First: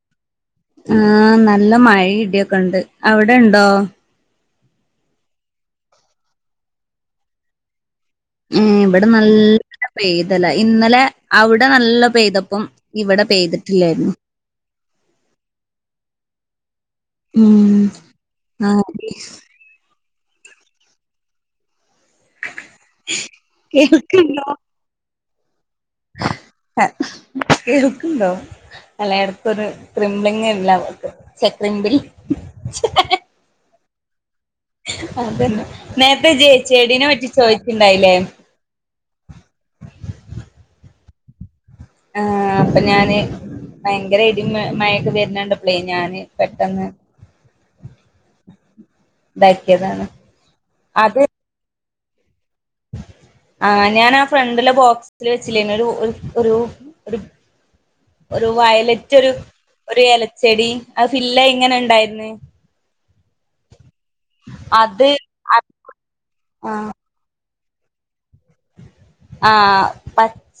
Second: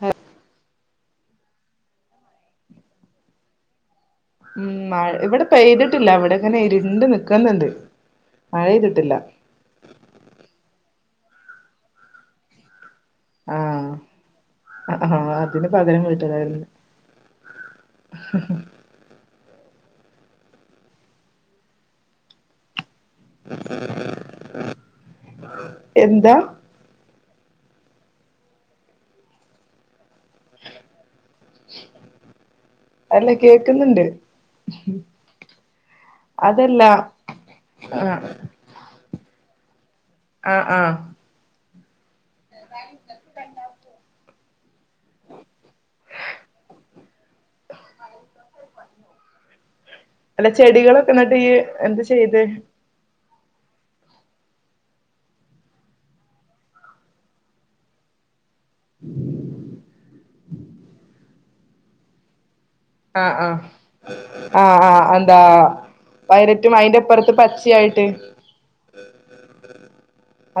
ഹ ആഹ് നല്ല മഴേം ഇടിയൊക്കെ ഉണ്ട് അവിടെ ഉണ്ടോ ഉ മഴ ഇവിടെ പെയ്തിട്ടില്ല ഇവിടെങ്ങനെ ഇരുണ്ട് നിക്കുന്നുണ്ട് മഴ ഇവിടെ പെയ്തിട്ടില്ല നല് നല്ല പെയ്തല്ല ഇന്നലെ അവിടെ നല്ല പെയ്തപ്പം ഇവിടെ പെയ്തിട്ടില്ലായിരുന്നു ആ ആഹ അതിന് പകരം വിട്ടലാരുന്നു ഉം [inaudible] ആഹ് [unintelligible] കേൾക്കാനുണ്ടോ എന്താ കേൾക്കണ്ടോ അല്ലായിടത്തൊരു ക്രിംബ്ലിങ്ങ് ഇല്ല അവക്ക് [unintelligible] അല്ല കേക്കുന്നുണ്ട് അതന്നെ നേരത്തെ ച്ചെ അതല്ല ചെടീനെ പറ്റി ചോദിച്ചിണ്ടായില്ലേ ആഹ് ആഹ് ആഹ് ആഹ് അപ്പൊ ഞാന് ഭയങ്കര ഇടിമ മഴൊക്കെ വരുന്നകണ്ട് പ്പളേ ഞാന് പെട്ടെന്ന് [unintelligible] അല്ല ചെടികളൊക്കെ നട്ടുകഴിഞ്ഞു എന്താചെയ്തേ ആങ്ങനെയാണ് ആ ഫ്രണ്ടില ബോക്സിൽ വെച്ചില്ലേ ഒരു ഒരു ഒരു ഒരു വയലറ്റ് ഒരു ഒരു ഇലച്ചെടി ആ ഇല്ല ഇങ്ങനെ ഉണ്ടായിന്ന് ആഹ് അഹ് ആഹ ആഹ് അത് എന്താ വയലറ്റും ആഹ് അയിന്റെപ്പറത്ത് പച്ചായിട്ട് ആഹ്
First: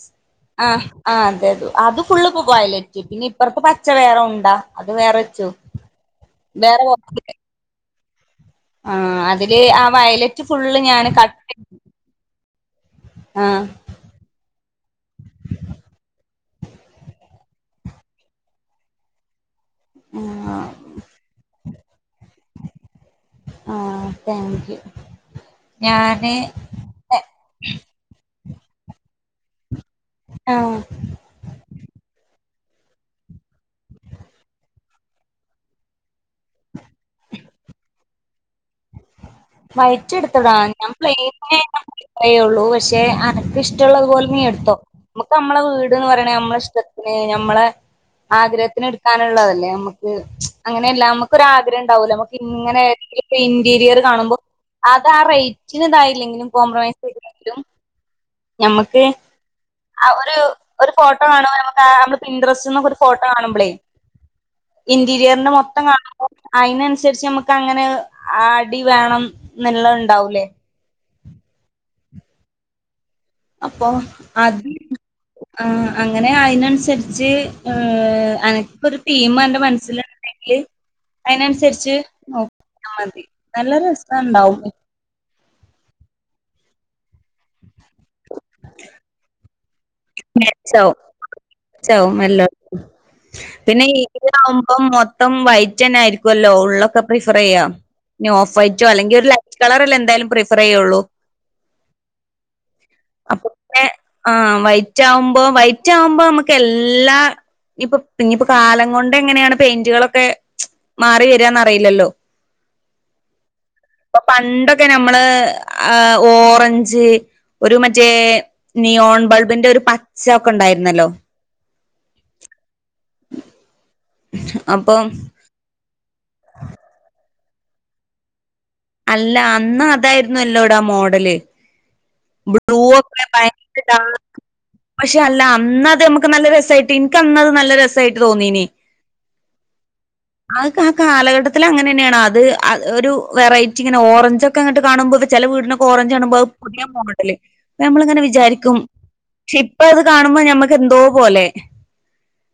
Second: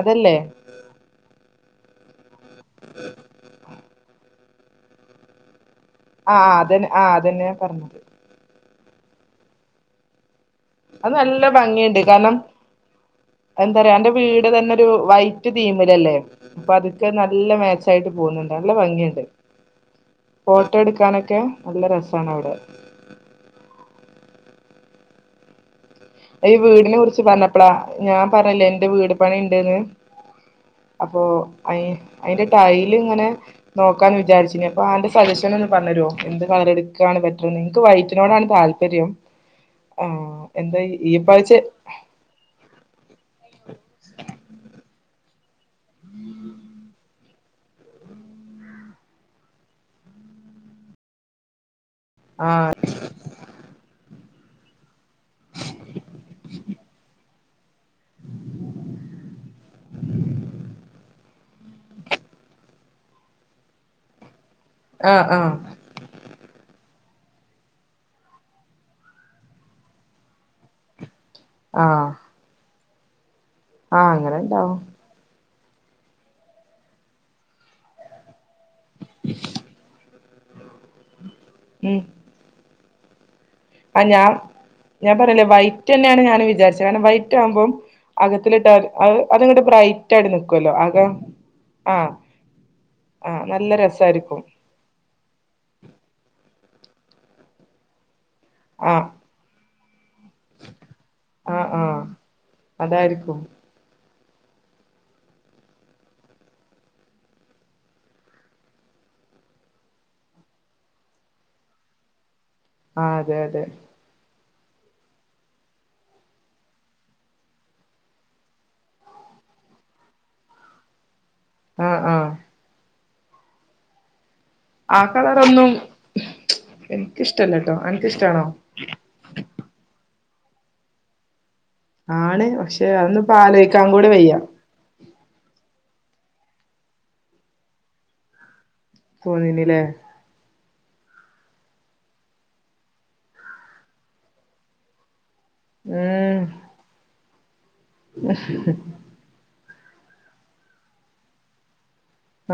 അതല്ലേ ആഹ് അതെ അത അത് ഫുള്ള്പ്പ വയലറ്റ് പിന്നെ ഇപ്പറപ്പ പച്ചവേറ ഉണ്ടാ അത് വേറെ വച്ചു ആഹ് അതന്നെ ആഹ് അതന്നെയാ പറഞ്ഞത് ആഹ് അതില് ആ വയലറ്റ് ഫുള്ള് ഞാന് അത് കട്ട് നല്ല ഭംഗിയുണ്ട് കാരണം ആഹ് എന്താറയാ എന്റെ വീട് തന്നെ ഒരു വൈറ്റ് തീമിലല്ലെ പതുക്കെ നല്ല മാച്ച് ആയിട്ട് പോകുന്നുണ്ട് നല്ല ഭംഗിയുണ്ട് ആഹ് ഫോട്ടോ എടുക്കാനൊക്കെ നല്ല രസാണ് അവിടെ ആഹ് താങ്ക് യു ഞാൻ ഈ വീടിനെ കുറിച്ച് പറഞ്ഞപ്പളാ ഞാൻ പറഞ്ഞില്ലെ എന്റെ വീട് പണി ഇണ്ട്ന്ന് ആഹ് അപോ അ അയിന്റെ ടൈൽ ഇങ്ങനെ നോക്കാന്ന് വിചാരിച്ചീന്നു അപ്പോ അന്റെ സജിക്ഷൻ ഒന്ന് പറഞ്ഞരുവോ എന്ത് കളർ എടുക്കാണ് ബെറ്റർ എനിക്ക് വൈറ്റിനോടാണ് താല്പര്യം വയറ്റ് ആ എടുത്തളാ എന്താ ഞാൻ ഈ പ്ലയിനെ പ്രാവശ്യം പറയുള്ളൂ പക്ഷെ അനക്ക് ഇഷ്ടുള്ളത് പോലെ നീ എടുത്തോ നമ്മുക്ക് നമ്മളെ വീട്ന്ന് പറയണത് നമ്മള ഇഷ്ടത്തിന് ന നമ്മളെ ആഗ്രഹത്തിന് എടുക്കാനുള്ളതല്ലേ നമുക്ക് അങ്ങനെ അല്ല നമ്മ- നമുക്കൊരു ആഗ്രഹം ഉണ്ടാവോലോ നമു ആ ഇങ്ങനെ ഒരു ഇന്റീരിയറ്റ് കാണുമ്പോൾ അത് ആ റേയ്റ്റിന് ഇതായില്ലെങ്കിലും കോംപ്രമൈസ് ചെയ്തില്ലെങ്കിലും ഞമ്മക്ക് ആ ഒരു ഒരു ഫോട്ടോ കാണുമ്പോൾ നമുക്ക് നമ്മള് ഇൻടറസ്റ്റ്ന്നൊക്കെ ഒരു ഫോട്ടോ കാണുമ്പളയ് ആ ആ ഇന്റീരിയറിന്റെ മൊത്തം കാണും അയ്നനുസരിച്ച് നമുക്ക് അങ്ങനെ അടി വേണം എന്നുള്ളത് ഉണ്ടാവൂലെ ആഹ് അപ്പോ അത് ഉണ്ടാവും ഉം അങ്ങനെ അയിനനുസരിച്ച് അനക്ക് ഒരു തീം അന്റെ മനസ്സിൽ ഉണ്ടെങ്കിൽ ൽ അതിനനുസരിച്ച് ഉം നോക്കിയ മതി നല്ല ആ ഞാൻ രസണ്ടാവും ഞാൻ പറഞ്ഞില്ലെ വൈറ്റ് തന്നെയാണ് ഞാൻ വിചാരിച്ചത് കാരണം വൈറ്റ് ആകുമ്പോം അകത്തിലിട്ടാൽ അത് അത്ങ്ങ്ട്ട് ബ്രൈ മെചാവും മെചാവും ആഹ് [unintelligible] നല്ല പിന്നെ രസായിരിക്കും ഇതിലാവു മഇപ്പം മൊത്തം വൈറ്റന്നെ ആയിരിക്കുവല്ലോ ഉള്ളൊക്കെ പ്രിഫർ ചെയ്യ ഇനി ഓഫ് വൈറ്റോ ആഹ് അല്ലെങ്കി ഒരു ലൈ റ്റ് കളറല്ലെ എന്തായാലും പ്രിഫറെയ്യുള്ളൂ ആഹ് ആഹ് അതായിരിക്കും അപ്പോ പിന്നെ ആഹ് വൈറ്റാവുമ്പോ വൈറ്റാവുമ്പോ നമുക്ക് എല്ലാ ഇപ്പോ ഇന്നിപ്പോ കാലം കൊണ്ട് എങ്ങനെയാണ് പെയിന്റുകളൊക്കെ മാറി വരാന്ന് അറിയില്ലല്ലോ ആഹ് അതെ അതെ ഇപ്പോ പണ്ടൊക്കെ നമ്മള് ആഹ് ഓറഞ്ച് ഒരു മറ്റേ നിയോൺ ബൾബിന്റെ ഒരു പച്ച ഒക്കെ ഒണ്ടായിരുന്നല്ലോ ആഹ് ആഹ് [inaudible] ആ കളറൊന്നും എനിക്കിഷ്ടല്ലട്ടോ അനക്കിഷ്ട്ടാണോ അല്ല അന്ന് അതായിരുന്നു അല്ലോട മോഡല് ആണ് ബ്ലൂ പക്ഷെ അതൊന്നും ഒക്കെ ഇപ്പ ഭയങ്കര ആലോയിക്കാൻ കൂടി വയ്യ ഡാർക്ക് പക്ഷെ അല്ല അന്നത് നമുക്ക് നല്ല രസായിട്ട് എനിക്ക് അന്നത് നല്ല രസായിട്ട് തോന്നീനി തോന്നീനില്ലെ അതൊക്കെ ആ കാലഘട്ടത്തിലങ്ങനന്നെയാണ് അത് ഒരു വെറൈറ്റി ഇങ്ങനെ ഓറഞ്ച് ഒക്കെ അങ്ങട്ട് കാണുമ്പോ ഇത് ചെല വീടിനൊക്കെ ഓറഞ്ച് കാണുമ്പോ ഉം അത് പുതിയ മോഡല് നമ്മളിങ്ങനെ വിചാരിക്കും പക്ഷെ ഇപ്പ അത് കാണുമ്പോ ഞമ്മക്ക് എന്തോ പോലെ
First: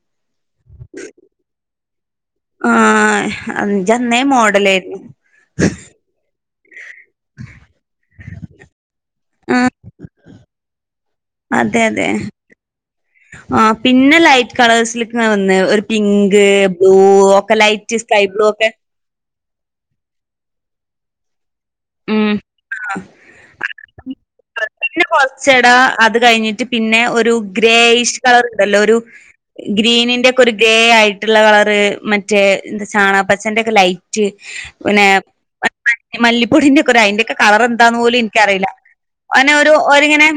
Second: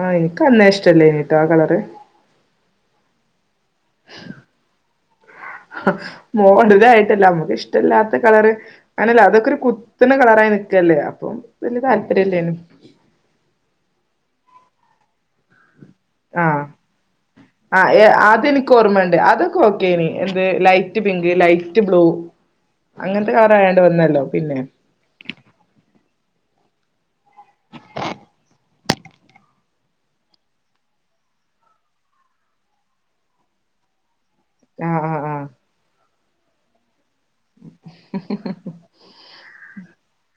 ആഹ് എനിക്ക് അന്നേ ഇഷ്ട്ടല്ലെയ്ന്ട്ടോ ആ കളറ് ആഹ് ഇജ് അന്നേ മോഡലായിരുന്നു മോഡലായിട്ടല്ല നമുക്ക് ഇഷ്ട്ടല്ലാത്ത കളറ് അങ്ങനെ അല്ല അതൊക്കെ ഒരു കുത്തുന്ന കളറായി നിക്കല്ലെ അപ്പോ അതെ വലിയ അതെ താല്പര്യം ഇല്ലേന്നു ആഹ് പിന്നെ ലൈറ്റ് കളേഴ്സ് നിന്നാ വന്നത് ഒര് [unintelligible] പിങ്ക് ആഹ് ബ്ലൂ ഒക്കെ ആഹ് ലൈറ്റ് ഏ സ്കൈ ബ്ലൂ ഒക്കെ അതെനിക്ക് ഓർമ്മയുണ്ട് അതൊക്കെ ഓർ [unintelligible] എന്ത് ലൈറ്റ് പിങ്ക് ലൈറ്റ് ബ്ലൂ ഉം ആഹ് അങ്ങൻത്തെ കളറായോണ്ട് വന്നല്ലോ പിന്നെ പിന്നെ കൊറച്ചെടാ അത് കഴിഞ്ഞിട്ട് പിന്നെ ഒരു ഗ്രേയിഷ് കളർ ഉണ്ടല്ലോ ഒരു ഗ്രീനിന്റൊക്കെ ഒരു ഗ്രേ ആയിട്ടുള്ള കളറ് മറ്റേ ന്ത് ചാണപ്പച്ചന്റൊക്കെ ലൈ റ്റ് ആഹ് പിന്നെ ആഹ് ആഹ് മ മല്ലിപ്പൊടിന്റൊക്കൊരു അയിന്റെയൊക്കെ കളറെന്താന്ന് പോലും ഇൻക്കറീല പിന്നെ ഒരു ഒരിങ്ങനെ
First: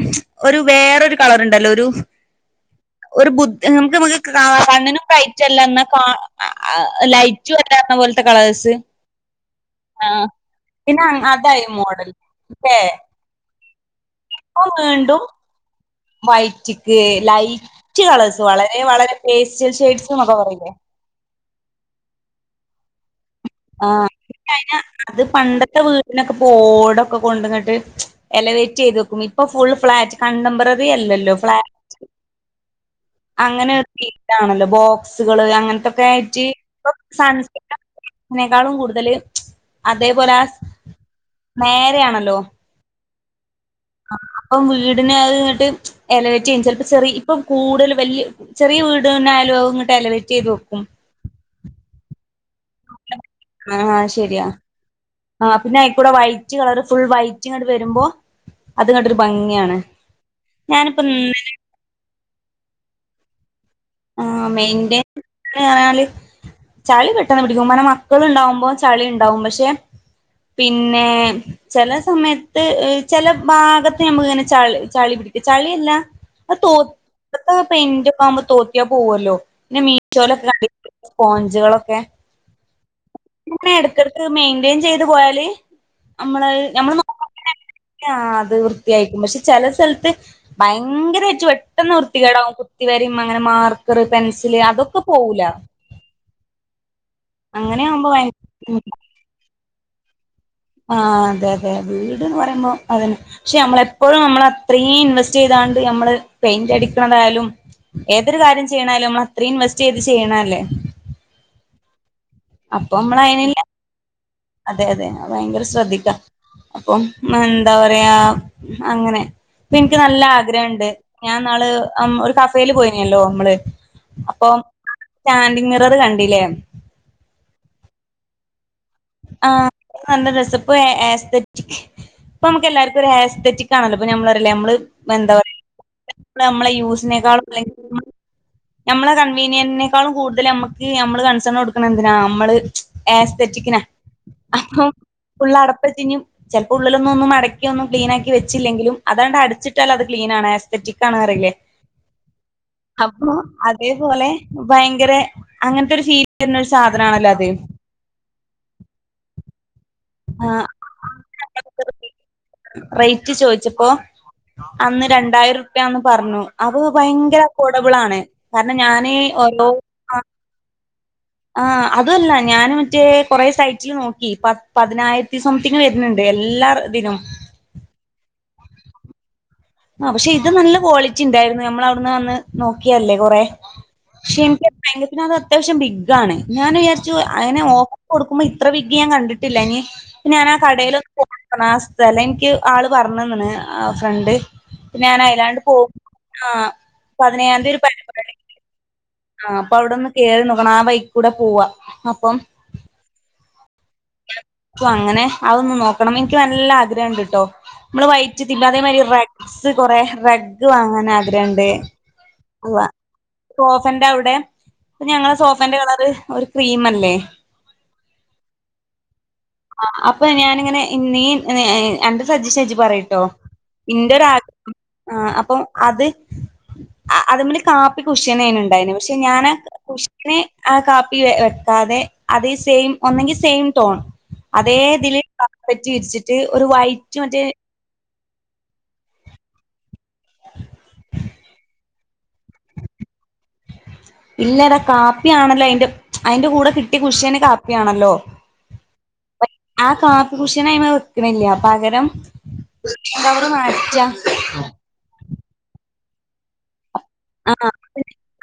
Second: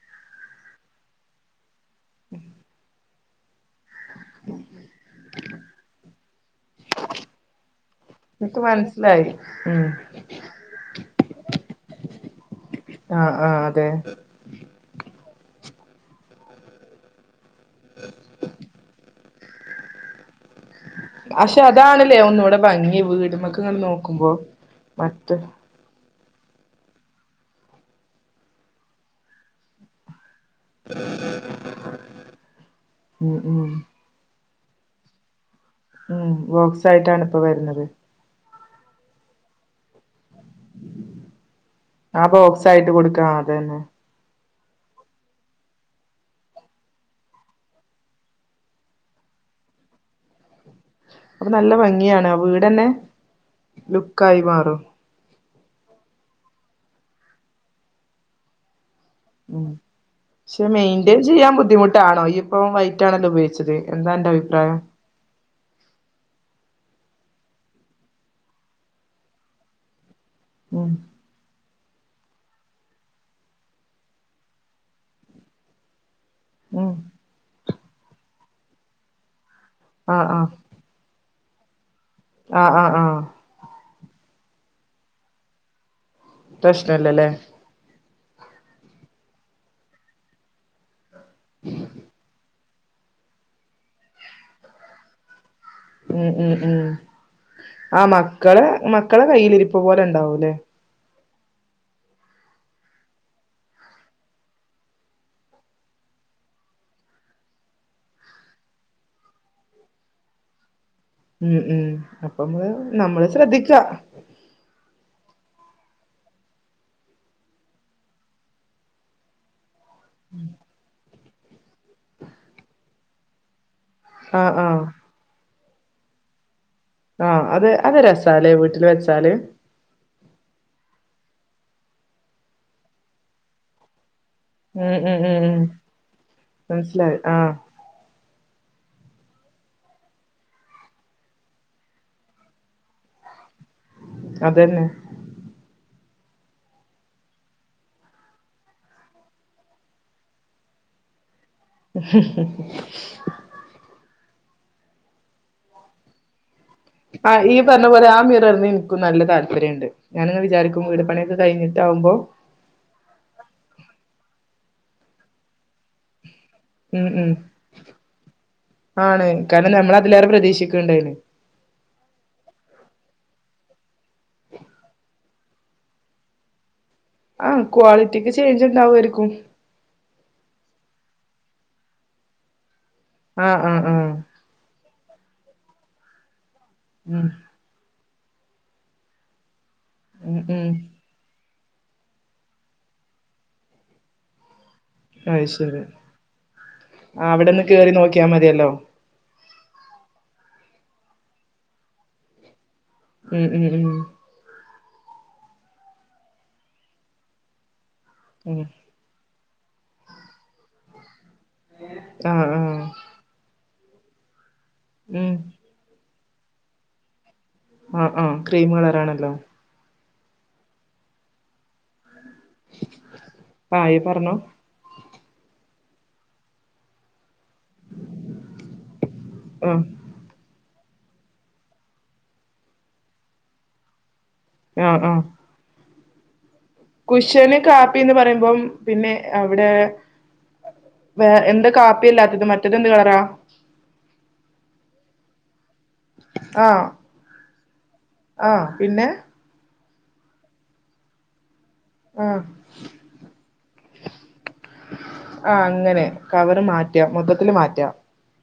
ഒരു വേറോരു കളറിണ്ടല്ലോ ഒരു ഉം ഒരു ബുദ്ധ് ഏഹ് നമുക്ക് മുക്ക് കാ കണ്ണിനും ബ്രൈറ്റല്ല ന്നാ കാ ലൈറ്റും അല്ല എന്ന പോലത്തെ കളേഴ്സ് മനസ്‌ലായി ആഹ് പിന്നെ അങ്ങ് അതായി മോഡൽ ഇല്ലേ ആഹ് ആഹ് അതെ [unintelligible] വൈറ്റ്ക്ക് ലൈറ്റ് കളേഴ്സ് വളരെ വളരെ പേസ്റ്റൽ ഷെയ്ഡ്സ്ന്നൊക്കെ പറയില്ലേ പക്ഷെ അതാണ്ലേ ഒന്നൂടെ ഭംഗി വീടുമ്മക്ക്ങ്ങ് ന്ന് നോക്കുമ്പോ മറ്റ ന്റെ വീടിനൊക്കെ ഇപ്പൊഓടൊക്കെ കൊണ്ടന്നിട്ട് എലവേറ്റെയ്ത് വെക്കും ഇപ്പൊ ഫുൾ ഫ്ളാറ്റ് [unintelligible] റി അല്ലല്ലോ ഫ്ലാറ്റ് ഉം ഉം അങ്ങനെ [unintelligible] താണല്ലോ ബോക്സുകള് ഉം അങ്ങൻത്തൊകായിറ്റ് ബോക്സ് ഇപ്പൊ ആയിട്ടാണ് സൺസ് വരുന്നത് അതിനേക്കാളും കൂടുതല് അതേപോലെ ആസ് മേ ആ ബോക്സായിട്ട് കൊടുക്കാം അത് തന്നെ ആഹ് അപ്പം വീടിന് അഹ് ഇങ്ങട്ട് എലവറ്റയ്യും ചൽപ്പോ ചെറി ഇപ്പം കൂടുതൽ വല്യയ ചെറിയ വീട്ന്ന ആയാലുംങ്ങട്ട് അലവേറ്റ് ചെയ്ത് വക്കും അപ്പൊ നല്ല ഭംഗിയാണ് ആ വീടന്നെ ലുക്കായി ശരിയാ മാറും ആഹ് പിന്നെ അയ്കൂടെ വൈറ്റ് കളർ ഫുൾ വൈറ്റ് ഇങ്ങട്ട് വരുമ്പോ അത്ങ്ങട്ടൊര് ഭംഗ് ഉം ക്ഷെ മെയിന്റെയിൻ ചെയ്യാൻ ബുദ്ധിമുട്ടാണോ ഈ ഇപ്പൊ വൈറ്റാണല്ലോ ഉപയോഗിച്ചത് എന്താ അന്റെ ആഹ് അഭിപ്രായം മെയിന്റയിൻ ന്നായാല് ചളി പെട്ടെന്ന് പിടിക്കും മന മക്കള്ണ്ടാവുമ്പോ ചളി ഉണ്ടാവും പക്ഷെ ഉം പിന്നേ ചെല സമയത്ത് ചെല ഭാഗത്ത് ഞമ്മക്ക് ഇങ്ങനെ ചളി ചളിപിടിക ചളിയല്ല ആ തോ ഉം [inaudible] പെന്റെ ഒക്കെ ആവുമ്പോ തോത്തിയാ പോവോല്ലോ പിന്നെ ആഹ് മീശോലൊക്കെ ആഹ് കണ്ടി സ്പോഞ്ചുളൊക്കെ ആഹ് ആഹ് ആഹ് പിന്നെ എടക്ടക്ക് മെയിന്റ്റയിൻ ചെയ്ത് പോയാല് അമ്മളഹ് നമ്മള് നോക്ക പ്രശ്നല്ലല്ലേ [inaudible] ങ്യാ അത് വൃത്തിയായിക്കും പക്ഷെ ചെല സൽത്ത് ഭയങ്കരറ്റ് പെട്ടെന്ന് വൃത്തികേടാവും കുത് തിവരിം അങ്ങനെ മാർക്കർ പെൻസില് അതൊക്കെ പോവൂല ഉം ഉം ഉം അങ്ങനെ ആഹ് ആവുമ്പോ ഭയ മക്കളെ മക്കളെ കയ്യിലിരിപ്പ്പ്പോലെ ഉണ്ടാവൂല്ലേ ആഹ് അതെ അതെ വീട്ന്ന് പറയുമ്പോ അതന്നെ പക്ഷെ അമ്മളെപ്പോഴും നമ്മൾ അത്രീം ഇൻവെസ്റ്റ്യ്താണ്ട് ഞമ്മള് പെയിന്റ് അടിക്കണതായാലും ഏതൊരു കാര്യം ചെയ്യണാലും നമ്മ അത്രയും ഇൻവെസ്റ്റ് ചെയ്ത് ചെയ്യണ അല്ലേ ഉം ഉം അപ്പമ്മള് അപ്പൊ നമ്മൾ നമ്മള് അതിനുള്ള ശ്രദ്ധിക്കാ അതെ അതെ ഭയങ്കര ശ്രദ്ധിക്കാ അപ്പം മ്മ് എന്താ പറയാ അങ്ങനെ ഇപ്പൻക്ക് നല്ല ആഗ്രഅണ്ട് ഞാൻന്നാള് അം ഒരു കഫെല് പോയിനല്ലോ മ്മള് അപ്പൊ ആഹ് ആഹ് സ്റ്റാൻഡിങ് മിറർ കണ്ടില്ലേ ആഹ് അത് അത് രസ്സാലെ വീട്ടിൽ വച് ആഹ് നല്ല രസഇപ്പൊ ആഹ് ആഹ്സ്തെറ്റിക്ക് ഇപ്പംമുക്ക് എല്ലാർക്കും ഒര് ആഹസ്തെറ്റിക്ക് കാ ണല്ലോ ഇപ്പ നമ്മളറില്ലേ നമ്മള് ഉം ഉം എന്താ ഉം ഉം പറയാ നമ്മെളെ മനസ്സിലായി യൂസിനെക്കാളും ആഹ് അല്ലെങ്കി [inaudible] ഞമ്മളെ കൺവീനിയൻനെക്കാളും കൂടുതൽ അമ്മക്ക് അമ്മള് കൺസേൺ കൊടുക്കണെന്തിനാ അമ്മള് ആസ്തറ്റിക്കിനാ അതന്നെ അപ്പോം ഉള്ള അടപ്പചിഞ്ഞും ചെൽപ്പോ ഉള്ളിലൊന്നുംന്നും മടക്കിയൊന്നും ക്ലീനാക്കി വെച്ചില്ലെങ്കിലും അതാണ്ട് അടിച്ചിട്ടാൽ അത് ക്ലീനണെഅ സ് തെറ്റി കാണാറല്ലേ അപ്പൊ അതേപോലെ ഭയങ്കര അങ്ങനത്തെ ഒരു രീതി തരുന്ന ഒരു സാധനമാണല്ലോ അത് പറ പോലെ ആ മീറന്ന് എനിക്ക നല്ല താല്പര്യംണ്ട് ഞാനിങ് ആഹ് വിചാരിക്കും വീട് പണിക്കെ കഴിഞ്ഞിട്ടാകുമോ റേറ്റ് ചോദിച്ചപ്പോ അന്ന് രണ്ടായിരം റൂപ്യന്ന് പറഞ്ഞു അവു ഉം ഉം ഭയങ്കര അഫോർഡബിൾ ആണ് കാരണം ഞാന് ആണ് ഓലോ കാരണം നമ്മൾ ആഹ് ആഹ് അതിലേറെ പ്രതീക്ഷിക്ക്ണ്ടായിന് ആ അതല്ല ഞൻ മറ്റേ കുറെ സൈറ്റില് നോക്കിപ്പ പതിനായിരത്തി സംതിങ്ങ് വരുന്നുണ്ട് എല്ലാ ഇതിനും ആഹ് ക്വാളിറ്റിക്ക് ചേഞ്ച് ഉണ്ടാമായിരിക്കും ആ പക്ഷെ ഇത് നല്ല ക്വാളിറ്റി ഉണ്ടായിരുന്നു നമ്മള അവിടുന്ന് വന്ന് നോക്കിയല്ലേ കൊറ ആ ആ ആ പക്ഷെ എനിക്ക് യങ്ക പിന്നെ അത് അത്യാവശം ബിഗ ആണ് ഞാൻ വിചാരിച്ചു ഉം അതിനെ ഓ കൊടുക്കുമ്പോ ഇത്ര വിഗി ഞാൻ കണ്ടിട്ടില്ല ഇനി ഉം ഞാന ആ ഉം കടയിലോ [unintelligible] എനിക്ക് ആള് പറഞ്ഞന്ന ഫ്രണ്ട് ഞാൻ അത് അയലാണ്ട് ശരി പോക ആഹ് ആ അവിടെന്ന് പതിനയാന്തികൂ ഒരു കേറി നോക്കിയാ പരിപാടിക്ക് മതിയല്ലോ ആ അപ്പൊ അവിടൊന്ന് കേയറി നോക്കണം ആവൈക്ക് കൂടെ പോവാ അപ്പം ഉം ഉം ഉം അങ്ങനെ അതൊന്നന്ന് നോക്കണം എനിക്ക് നല്ല ആഗ്രഹം ഉണ്ട് കേട്ടോ നമ്മള് വൈ ഉം അതേമാതിരി റഗ്സ് കുറേ റഗ് വാങ്ങാൻ ആഗ്രഹമുണ്ട് ആഹ് അവാ സോഫന്റെ അവിടെ ഞങ്ങള ഉം സോഫന്റെ കളറ് ഒരു ക്രീം അല്ലേ ആഹ് ആഹ് ക്രീം കളറ ആണല്ലോ ആഹ് അപ്പൊ ഞാാനിങ്ങനെ നീ സജിഷൻ ജി പറയട്ടോ ആ ഇയ്യ് ഇന്റെ പറഞ്ഞോ ഒരാഗ്രഹം ആ അപ്പൊ അത് ആ അത മെ കാപ്പി കുഷശനേന ഉണ്ടായിന് പക്ഷെ ഞാന് ആ കുഷ് നെ ആ കാപ്പി വെക്കാതെ അത് സെയിം ഒന്നെങ്കിൽ സെയിം ടോൺ അതേ ഇതില പറ്റി ഇരിച്ചിട്ട് ഒരു വൈറ്റ് മറ്റേ കുശന് കാപ്പിന്ന് പറയുമ്പം പിന്നെ അവിടെ വേ എന്താ കാപ്പില്ലാത്തത് മറ്റേത് എന്ത് കളറ ഇല്ലടാ കാപ്പി ആണല്ലോ അയിന്റെ അയിന്റെ കൂടെ ആഹ് കിട്ടി കുഷ്യനെ കാപ്പിയാണല്ലോ ആഹ് പിന്നെ ആ കാപ്പി കുഷനയിമ വെക്കണില്ല പകരം ആഹ് കവറ് മാറ്റ ആഹ് അങ്ങനെ കവറ് മാറ്റ മൊത്തത്തില് ആഹ് മാറ്റാം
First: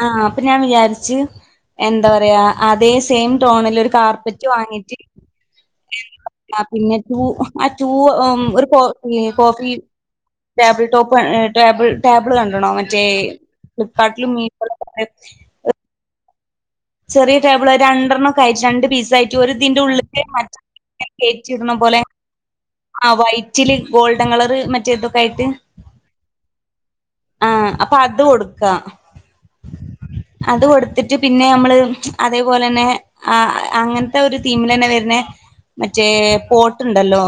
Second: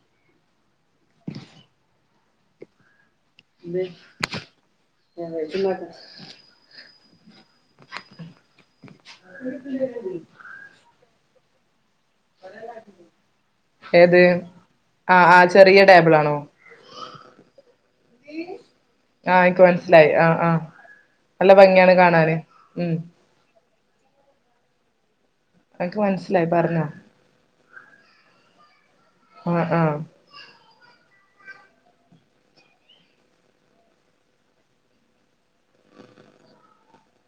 ആഹ് അപ്പൊ ഞാൻ വിചാരിച്ച് എന്താ പറയാ അതേ സെയിം ടോണിൽ ഒരു കാർപ്പറ്റ് വാങ്ങിട്ട് പിന്നെ റ്റു ആ റ്റൂവ് ഒരു കോ coffee table top table table കണ്ടണോ മറ്റേ ഏത് ഫ്ലിപ്കാർട്ടിലും മീഷോയിലൊക്കെ ആഹ് ആഹ് ചെറിയ ടേബിൾ ആണോ ചെറിയ ടേബിൾ ഒരു രണ്ടെണ്ണംക്കെ ആയിട്ട് രണ്ട് പീസ ആയിട്ട് ആഹ് ഒരു എനിക്ക് ഇതിന്റെ മനസ്സിലായി ഉള്ളിലക്ക് ആഹ് മറ്റ ആഹ് നല്ല ഭംഗിയാണ് കാണാന് ഉം ആ വൈറ്റില് ഗോൾഡൻ കളറ് മറ്റേതൊക്കെ ആയിട്ട് എനിക്ക് മനസ്സിലായി പറഞ്ഞോ ആഹ് അപ്പൊ അത് കൊടുക്കാം ആഹ് ആഹ് അത് കൊടുത്തിട്ട് പിന്നെ നമ്മള് അതേപോലെ തന്നെ ആ അങ്ങനത്തെ ഒരു തീമിൽ തന്നെ വരുന്നെ മറ്റേ പോട്ട്ണ്ടല്ലോ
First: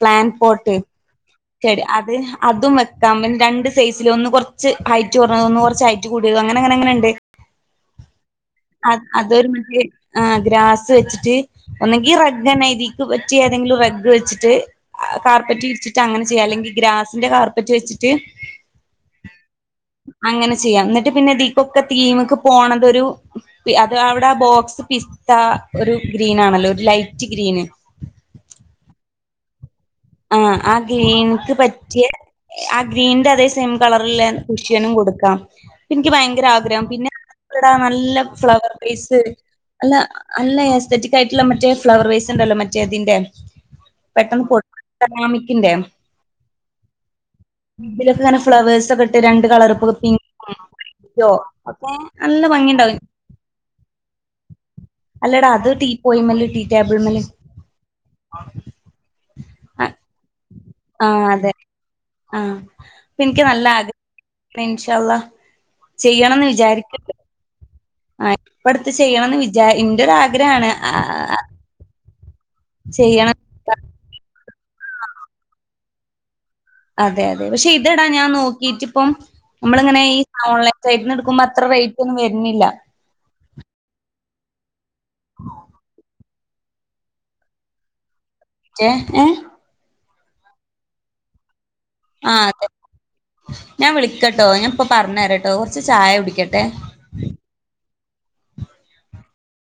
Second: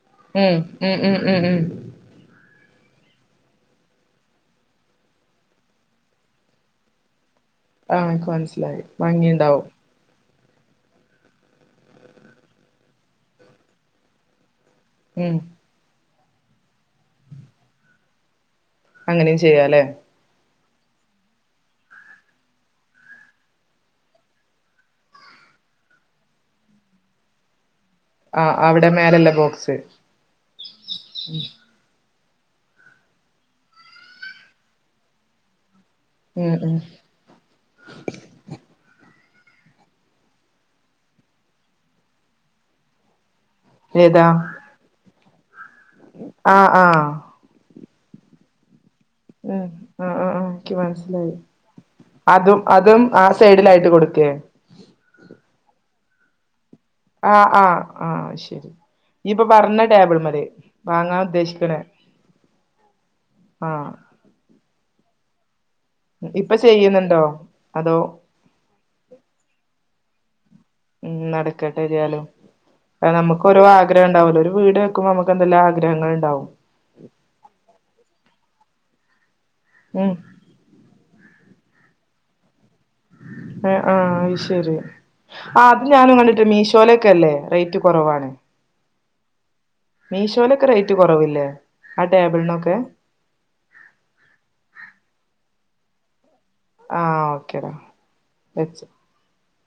പ്ലാൻ ഉം പോട്ട് ഉം ഉം ഉം ഉം ചെടി അത് അതും വെക്കാം പിന്നെ രണ്ട് സൈസില് ഒന്ന്. കുറച്ച് ഹൈറ്റ് കുറഞ്ഞത് ഒന്ന് കുറച്ച് ഹൈറ്റ് കൂടിയത് അങ്ങനെ അങ്ങനെ അങ്ങനെയുണ്ട് ആഹ് എനിക്ക് മനസ്സിലായി ഭംഗിയുണ്ടാവും ആഹ് ഗ്രാസ് വെച്ചിട്ട് ഒന്നെങ്കി റഗ്ഗ നൈതിക്ക് പറ്റി ഏതെങ്കിലും റഗ് വെച്ചിട്ട് ഉം കാർപ്പറ്റ് വിരിച്ചിട്ട് അങ്ങനെ ചെയ്യാം അല്ലെങ്കി ഗ്രാസിന്റെ കാർപ്പറ്റ് വെച്ചിട്ട് അങ്ങനിം ചെയ്യാലെ അങ്ങനെ ചെയ്യാം ഇന്നിട്ട് പിന്നെ ഇതിക്കൊക്കെ തീമക്ക് പോകണതൊരു പി അത് അവിട ആ ബോക്സ് പിസ്താ ഒരു ഗ്രീനണല്ലോ ഒരു ലൈറ്റ് ഗ്രീന് ആഹ്‌ അവിടെ മേലല്ലേ ബോക്സ് ആഹ് ആ ഗ്രീൻക്ക് പറ്റ്യെ ആഹ്‌ ഗ്രീൻന്റെതേ സെയിം കളറില്ലെ കുഷിയനും കൊടുക്കാം ഇൻക്ക് ഭയങ്കര ഉം ഉം ആഗ്രഹം പിന്നെ ടാ നല്ല ഫ്ലവർ ഫേസ് അല്ല അല്ല ഏസ്തറ്റിക് ആയിട്ടിള്ള മറ്റേ ഫ്ലവർ വേസ് ഇണ്ടല്ലോ മറ്റേ അതിന്റെ ഏതാ ടെക്നൊമിക്കിന്റെ ആഹ്‌ ആഹ്‌ ഇതിലൊക്കെ ഇങ്ങനെ ഫ്ലവേഴ്സൊക്കെ ഹ്മ്മ് ആഹ്‌ ആഹ്‌ ആഹ് ഇൻക്ക് മനസ്സിലായി ഒക്കെ നല്ല അതും ഭംഗിണ്ടാവും അതും ആ‌ സെയ്ഡിലായിട്ട് കൊട് ക്കേ അല്ലടാ അത് ടീ പോയിമല് ടീ ടേബിൾമ്മല് ആഹ് ആഹ് ആഹ്‌ ശെരി ഇയ്യ്പ്പം പറഞ്ഞ ആ ടേബിൾമല് ആ വാങ്ങാൻ അതെ ഉദ്ദേശിക്ക്ണേ, ആഹ്‌ ഇന്നാ ഇൻശാഅല്ലാഹ് ഇപ്പം ചെയ്യ്ന്ണ്ടോ അതോ ആഹ്‌ ഇപ്പട്ത്ത് ചെയ്യണംന്ന് വിചാ ഇന്റൊരാഗ്രഹാണ് ഹ്മ്മ് നടക്കട്ടെ എതിയാലും, ആഹ്‌ ചെയ്യണം നമ്മുക്കൊരു ആ ഗ്രഹണ്ടാവല്ലോ ഒര് വീട് വെക്കുമ്പോ നമുക്കെന്തല്ലാം ആഗ്രഹള് ഇണ്ടാവും അതെ അതെ, പക്ഷെ ഇതെടാ ഞാൻ നോക്കിറ്റ്പ്പം നമ്മളിങ്ങനെ ഉം ഈ ആഹ് ഓൺലൈൻ സൈറ്റ്ന്ന് ഇടക്കുമ്പോ അത്ര റൈറ്റൊന്നും വര്ന്നില്ല ഏഹ് ആഹ്‌ അത് ശെരി ആഹ്‌ അത് ഞാനും കണ്ട് ട്ട്ണ്ട് മീശോലൊക്കല്ലേ റൈറ്റ് കൊറവാണ് ഏഹ്‌ ഏഹ് മീശോലൊക്കെ റൈറ്റ് കൊറവില്ലേ ആഹ്‌ ആ അതെ ടേബിൾനൊക്കെ ഞാൻ വിളിക്കട്ടോ ഞാൻ ഇപ്പം പറഞ്ഞരട്ടോ കൊറച്ച് ചായ കുടിക്കട്ടെ ആഹ്‌ ഓക്കെടാ വെച്ച്